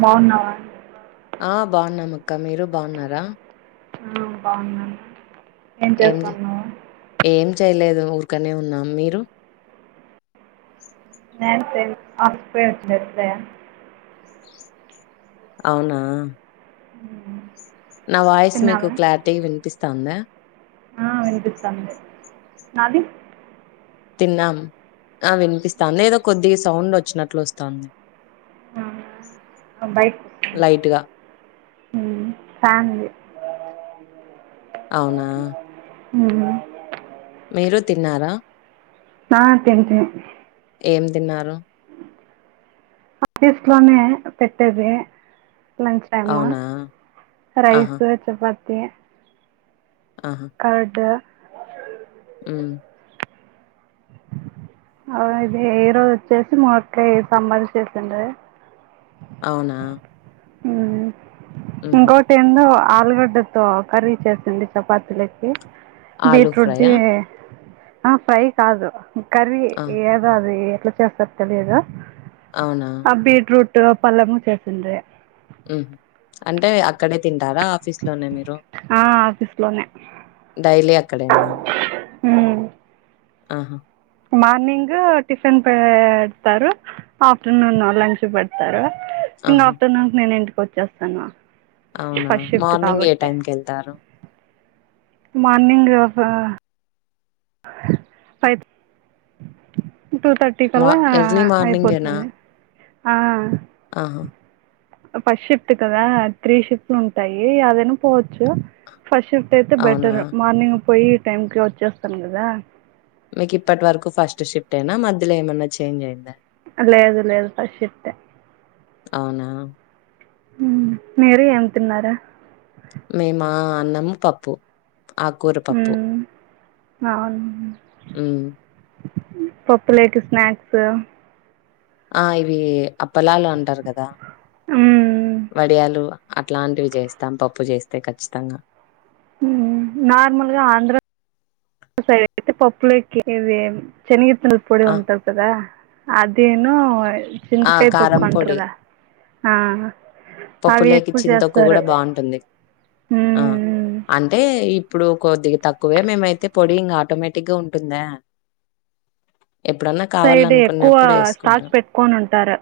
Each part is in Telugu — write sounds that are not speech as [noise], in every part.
బావున్నావా ఆ బాగున్నామక్క మీరు బాగున్నారా ఆ బావున్నా ఏం చే ఏం చేయ్లేదు ఊ కనే ఉన్నాం మీరు నేను ప్రెస్ అల్సి పోయి వచ్చేస్తే అవునా మ్మ్ నా వాయిస్ మీకు క్లారిటీ వినిపిస్ తాందా ఆ వినిపిస్తాంది నాది తిన్నాం ఆ వినిపిస్తాంది ఏదో కొద్దిగా సౌండ్ వచ్చినట్లు వస్తాంది ఆ బైక్ లైట్‌గా. మ్మ్ ఫ్యాన్ ది అవునా ఊ మీరు తిన్నారా నా తింట్నం ఏం తిన్నారు ఆఫీస్ లోనే పెట్టేది లంచ్ టైమా అవునా! ఆహా! రైస్ చపా తీ ఆహా! కర్డ్ మ్మ్ ఆ ఇది ఈ రోజు వచ్చేసి మున్నకాయ సాంబార్ చేసిండ్రి అవునా మ్మ్ హుహు. ఇంకోటెందో ఆలుగడ్డతో కర్రీ చేసింది చపాతీలేకి ఆలూ బీట్రూట్ ది ఫ్రైయా? ఆ ఫ్రై కాదు కర్ ఆ! ఏదో అది ఎట్లా చేస్తారు తెలియదు అవునా! ఆ బీట్రూట్ తో పల్లెము చేసిండ్రీ ఉమ్ అంటే అక్కడే తిం టారా ఆఫీస్ లోనే మీరు ఆ, ఆఫీస్లోనే డైలీ అక్కడేనా ఉమ్ ఆహా మార్నింగ్ టిఫిన్ పేడ్తారు ఆఫ్టర్నూన్ లంచ్ పెడతారు ఇంగ ఆహా! ఆఫ్టర్నూన్ కి నేను ఇంటి కొచ్చేస్తాను అవునా మార్నింగ్ ఏ టైం కెళ్తారు మార్నింగ్ ఆ ఫై [inaudible] టూ థర్టీ మా కల్లా ఎర్లీ మార్నింగేనా? అయిపోతుంది ఆ ఆహా! ఫస్ట్ షిఫ్ట్ కదా త్రీ షిఫ్ట్లుంటాయి యాదైనా పోవచ్చు ఫస్ట్ షిఫ్ట్ అయితే అవునా! బెటర్ మార్నింగ్ పోయి టైంకి వచ్చేస్తాను కదా మీకు ఇప్పటి వరకు ఫస్ట్ షిఫ్టేనా మధ్యలో ఏమన్నా చేంజ్ అయిందా లేదు లేదు ఫస్ట్ షిఫ్టే అవునా! ఉమ్ మీరు ఏం తిన్నారు మేమా అన్నం పప్పు ఆకూర పప్పు అవునా ఉమ్ పప్పులేకి స్నాక్స్ ఆ ఇవీ అప్పలాలు అంటారు కదా మ్మ్. అట్లాంటివి చేస్తాం పప్పు చేస్తే ఖచ్చితంగా మ్ నార్మల్గా ఆంధ్ర సైడ్ అయితే పప్పులేకి ఇవి చెనిగి ల్ పొడి ఆ! ఉంటాది కదా అదేను ఆ! చింతకాయ తొక్కు కారం అంట్రూ పొడి. గా ఆ పప్పు అవి లేకి ఎక్కువ చింతొక్కు కూడ చేస్తారు బాగుంటుంది ఆర్ మ్మ్. అంటే ఇప్ ప్పుడు కొద్దిగా తక్కువే మేమైతే పొడి ఇంకా ఆటోమేటిగ్గా ఉంటుందా ఎప్పుడన్నా సైడ్ ఎక్కువ కావాలనుకున్నప్పుడు స్టాక్ ఏసుకుంటాం. పెట్కోని ఉంటారు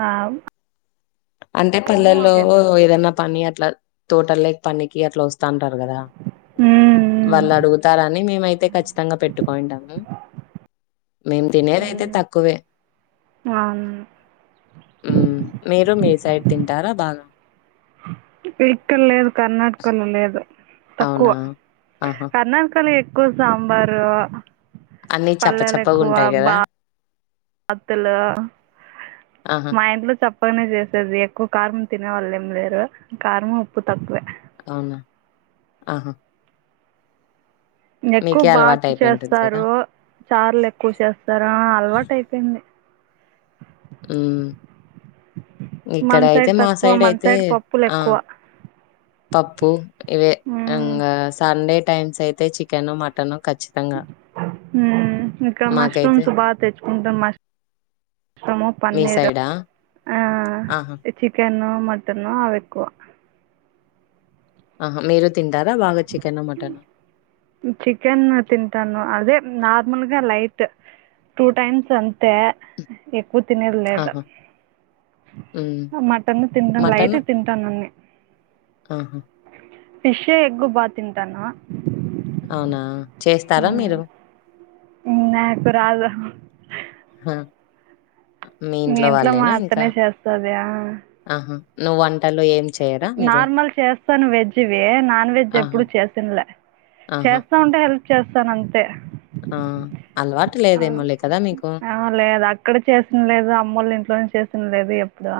ఆ అంటే అదేను పల్లెల్లో ఆవకాయ తొక్కు. ఏదనా పని అట్ల తోటల్లేకి పనికి అట్లా వస్తాంటారు కదా మ్మ్. వాళ్ళడుగు తారని మేమైతే ఖచ్చితంగా పెట్టుకోయింటాము మేము తినేదైతే తక్కువే అవునా మ్మ్ మీర్ రు మీ సైడ్ తింటారా బాగా ఇక్కడ లేదు కర్ణాటకలో లేదు తక్కువ అవునా ఆహా కర్నాటకాలో ఎ క్కవ సాంబారు అన్నీ చప్పచప్పగుంటాయి కదా అత్తుల్లో ఆహా మా ఇంట్లో చప్పగనే చేసేది ఎక్కువ కారము తినేవాళ్ళేంలేరు కారము ఉప్పు తక్కువ అవునా ఆహా ఎక్కువ మీకే అలవాటు బాత్ అయిపోయింటుంది కదా చేస్తారు చార్లు ఎక్కువ చేస్తారు అలవాటు అయిపోయింది మ్మ్ మన ఇక్కడ అయితే మా తక్కువ సైడ్ మన అయితే పప్పులు ఆ ఎక్కువ పప్పు ఇవే ఇంకా సండే టైమ్స్ అయితే చికెను మటను ఖచ్చితంగా మ్మ్ ఇంక మాకైతే మష్రూమ్స్ బాతెచ్ కుంటం మస్ సాము మీ పన్నీరు సైడా ఆ ఆహా చికెను మటను అవెక్కువ ఆహ మీరు తింటారా బాగా చికెను, మటను? చికెన్ తింటాను అదే నా ర్మల్గా లైట్ టూ టైమ్స్ అంతే ఎక్కువ తినేది లేదా ఆహా! హ్మ్. ఆ మటన్ తింటాను లైట్ మటను? తింటాను అన్ని ఆహా ఫిష్ ఎగ్గు బా తిన్ టాను అవునా చేస్తారా మీరు ఉ నాకు రాదు [inaudible] మీ ఇంట్లో మా అత్తనే చేస్తద యా ఆ వన్ నార్మల్ చేస్తాను వెజ్ వే నాన్ వెజ్ ఆహా! ఎప్పుడు చేసిన్లే ఆహా! చేస్తా ఉంటే హెల్త్ చేస్తాన అంతే ఆ అలవాటు అవును లేదేమోలే కదా మీకు? నావల్లగాదు అక్కడ చేసిన లేదు అమ్మళ్లు ఇంట్లోనే చేసినది లేదు ఇపుడా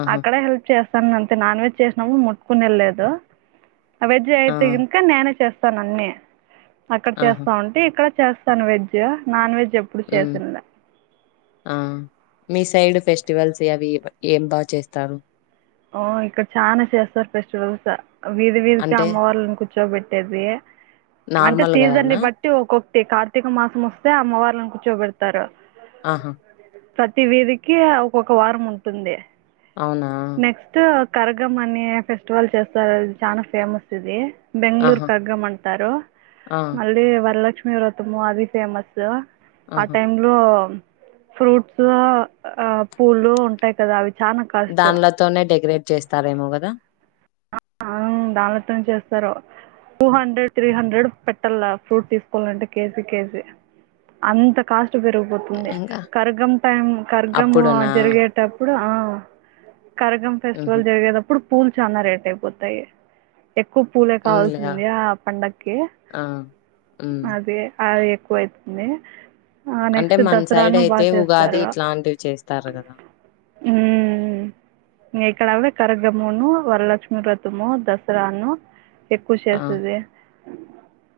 ఆహా! అక్కడే హెల్ప్ చేస్తా సన్న అంతే నాన్ వెజ్ చేసినాము ముట్టుకునేది లే దు ఆ వెజ్ అయితే గనకా నేనే చేస్త తనన్నే అక్కడ ఆహా! చేస్తా ఉంటే ఇక్కడ చేస్తాను వెజ్ నాన్ వెజ్ ఎప్పుడు హ్మ్. చేసిన్ దా ఆ! మీ సైడ్ ఫెస్టివల్స్ అవి ఏం బాగ చేస్తారు ఓ ఇక్కడ చాన చేస్తారు ఫెస్టివల్స్ వీధి వీధికి అంటే అమ్మ వాళ్ళని కుచ్ చ్చోబెట్టేది అంటే సీజన్ని నార్మల్‌గానా? బట్టి ఒక్కొక్క కార్తీక మాసం వస్తే అమ్మవార్లను కూర్చోబెడతారు ఆహా ప్రతి వీధికి ఒక్కొక్క వారం ఉంటుంది అవునా నెక్స్ట్ కరగం అనే ఫెస్టివల్ చేస్తారది చాన ఫేమస్ ఇది బెంగళూరు ఆహా! కగ్గమంటారు ఆ! మళ్ళీ వరలక్ష్మి మీరత్మ అది ఫేమస్ ఉ ఆ ఆహా! టైమ్ లో ఫ్రూట్స్ ఆ ఆ పూలు ఉంటాయి కదా అవి చాన కష్ట్ తోనే డెకరేట్ చేస్తారేమో కదా. ఆ ఆహ్ దాన్లతోనే చేస్తారు టూ హండ్రెడ్ త్రీ హండ్రెడ్ పెట్టల్ల ఫ్రూట్ తీసుకోవాలంటే కేజీ కేజీ అంత కాస్ట్ విరిగిపోతుంది ఇంకా కర్గం టైం కర్గం అప్పుడునా జేరిగేటప్పుడు కర్గం ఉహు ఫెస్టివల్ జరిగేదప్పుడు పూల్ చాలా రేట్ టేపోతాయి ఎక్కువ పూలే అవునులే కావాల్సింది ఆ పండగకి ఆ ఉమ్ అది అదే కూర ఏతుందే ఆ అంటే నెక్స్ట్ మన సైడ్ దసరాను అయితే బాగా ఉగాది చేస్తారు ఇట్లాంటివి చేస్తారు కదా అమ్ ఇక్కడ అవే సర్గమును వరలక్ష్మి వ్రతము దసరాను ఎప్పుడు ఆ చేస్తది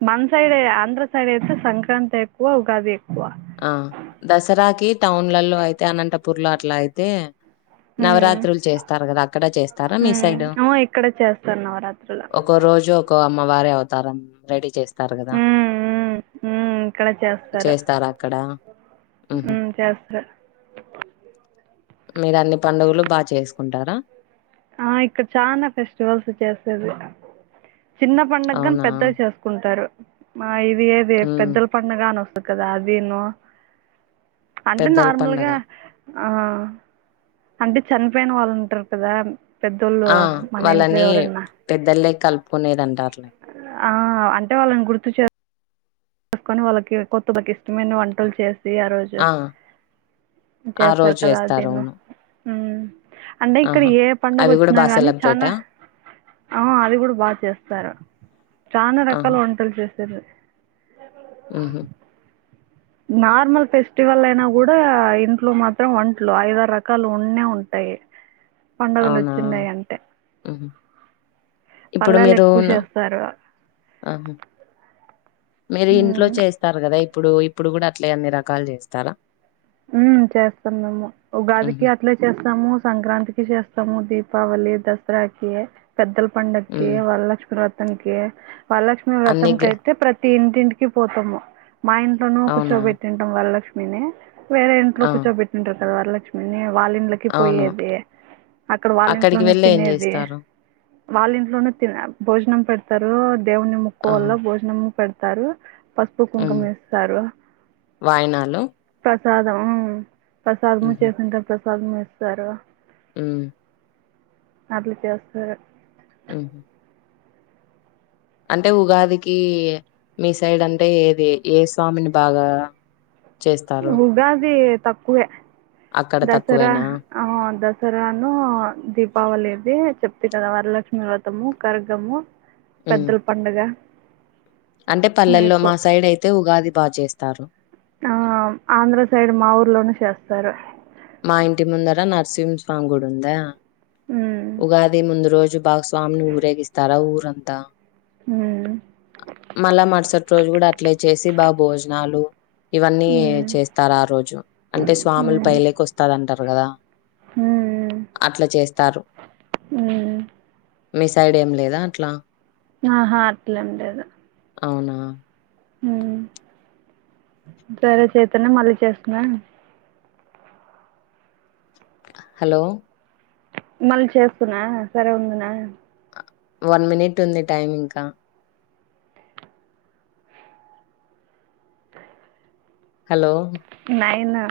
మన్ సైడే ఆంధ్ర సైడ్ అయితే సంక్రాంతి ఎక్కువ ఉగాది ఎక్కువ ఆహ్ దసరాకి టౌన్ లలో అయితే అనంతపూర్ లో అట్లా అయితే నవరాత్రులు చేస్తారు గదా అక్కడ చేస్తారా మీ సైడ ఉమ్ ఇక్కడ చేస్తారు నవరాత్రులు ఒక రోజు ఒక అమ్మ వారే అవతారం రెడీ చేస్ గదా ఉమ్ చేస్తారా అక్కడ ఉహు అమ్ చేస్తారు మీరు అన్ని పండుగులు బాగా చేసుకుంటారా ఆ ఇక్కడ చానా ఫెస్టివల్స్ చేసేది చిన్న పండుగాని అవునా పెద్దగా చేసుకుంటారు ఆహ్ ఇది ఏది ఉమ్ పెద్దల పండగని వస్ ఒక దాదిను అంటే పెద్దల పండగ నార్మల్గా. ఆ అంటే చనిపోయిన వాళ్ళు ఉంటారు కదా పెద్దోళ్ళు ఆ మన ఇంట్లో వాళ్ళని ఎవరన్నా పెద్దలే కలుపుకునేది అంటారులే ఆహ్ అంటే వాళ్ళని గుర్తు చే తీసుకొని వాళ్ళకి కొత్త బకిట్ మెను వంటలు చేసి ఆ రోజు ఆ చేస్తారు రోజు కదా చేస్తారు అదిను అవును అమ్ అంటే ఇక్కడ ఆహా! ఏ అవి గూడా పండగొచ్చినా బా గాని చానా సెలబ్రేటా? ఆహ్ అది కూడా బాగా చేస్తారు చానా రకాల వంటలు చేస్ సరే చెప్పు ఉహా నార్మల్ ఫెస్టివల్ అయినా కూడా ఇంట్లో మాత్రం ఒంట్లు ఐదరు రకాలు ఉండే ఉంటాయి పండుగలు అవునా? వచ్చిన్నాయి అంటే హుహు. ఇప్పుడు పల్లాలు మీరు ఎక్కువ ఉన్న చేస్తారు ఆహ మీరు ఇంట్లో మ్మ్. చేస్తారు కదా యి ఇప్పుడు ఇప్పుడు కూడా అట్లే ఎన్ని రకాలు చేస్తారా ఉ చేస్తాం మేము ఉగాదికి హుహు. అట్లే చేస్తాము సంక్రాంతికి చేస్తాము దీప్ దీపావళీ దసరాకి పెద్దల పండకి హ్మ్. వరలక్ష్మి వ్రత - - తనికి వరలక్ష్మి వ్రతం అన్ని గ్ర కైతే ప్రతి ఇంటింటికి పోతాము మా ఇంట్లోనూ అవునా? కూర్చోబెట్టింటాం వల్ల నిన్నే వేరే ఇట్లో ఆ! కూర్చోబట్టింటారు వరలక్ష్మి వాళ్ళింట్లకి అవును. పోయేది అక్కడ వాళ్ళ అక్కడికి ఇంట్లోనే వెళ్లి ఏం తినేది జేస్తారు? వాళ్ళ ఇంట్లోనే త భోజనం పెడు తరు దేవు్ని ము ఆహా! కుకువల్ భోజనంత స్తారు పసుపు హ్మ్. కుంకమిస్తారు వాయనాలు? ప్రసాదం ప్రసాద్ ముంచస్తుంట ప్ర [unintelligible] పగమిేశ్వర [unintelligible] హుమ్మ్ అదిలు చేస్తరు హుహు. అంటే ఉగాదికి మీ సైడ్ అంటే ఏది ఏ స్వామిని బాగా చేస్తారు? ఉగాది తక్కువే అక్కడ దసరా తక్కువేనా? ఆ దస సరాను దీపావళిది చెప్తే కదా వరలక్ష్మి వ్రతము కర్గము హ్మ్. పెద్దల పండుగ అంటే ఇవి పల్లల్లో ఎక్కువ. మా సైడ్ అయితే ఉగాది బాగా చేస్త స్తారు ఆ ఆంధ్ర సైడ్ మా ఊర్లోన చేస్తారు మా ఇంటి ముందర నరసింహస్వామి గుడి ఉందా హ్మ్. ఉగాది ముందు రోజు భా స్వామిని ఊరేగిస్తారా ఊరంతా హ్మ్. మళ మార్సటి రోజు కూడా అట్లే చేసి బా భోజనాలు ఇవన్నీ హ్మ్. చేస్తారు ఆ రోజు అంటే స్వాములు హ్మ్. పైలేకి వస్ అంటారు కదా హ్మ్. అట్ల చేస్తారు హ్మ్. మీ సైడ్ ఏం లేదా అట్లా ఆహా అట్లు ఉండదు అవునా హుమ్ సరే చేతనే మళ్ళీ చేస్తున్నా హలో మళ్ళీ చేస్తునా సరే ఉందునా వన్ మినిట్ ఉంది టైమ్ ఇంకా హలో నైన్ హు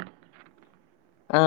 ఆ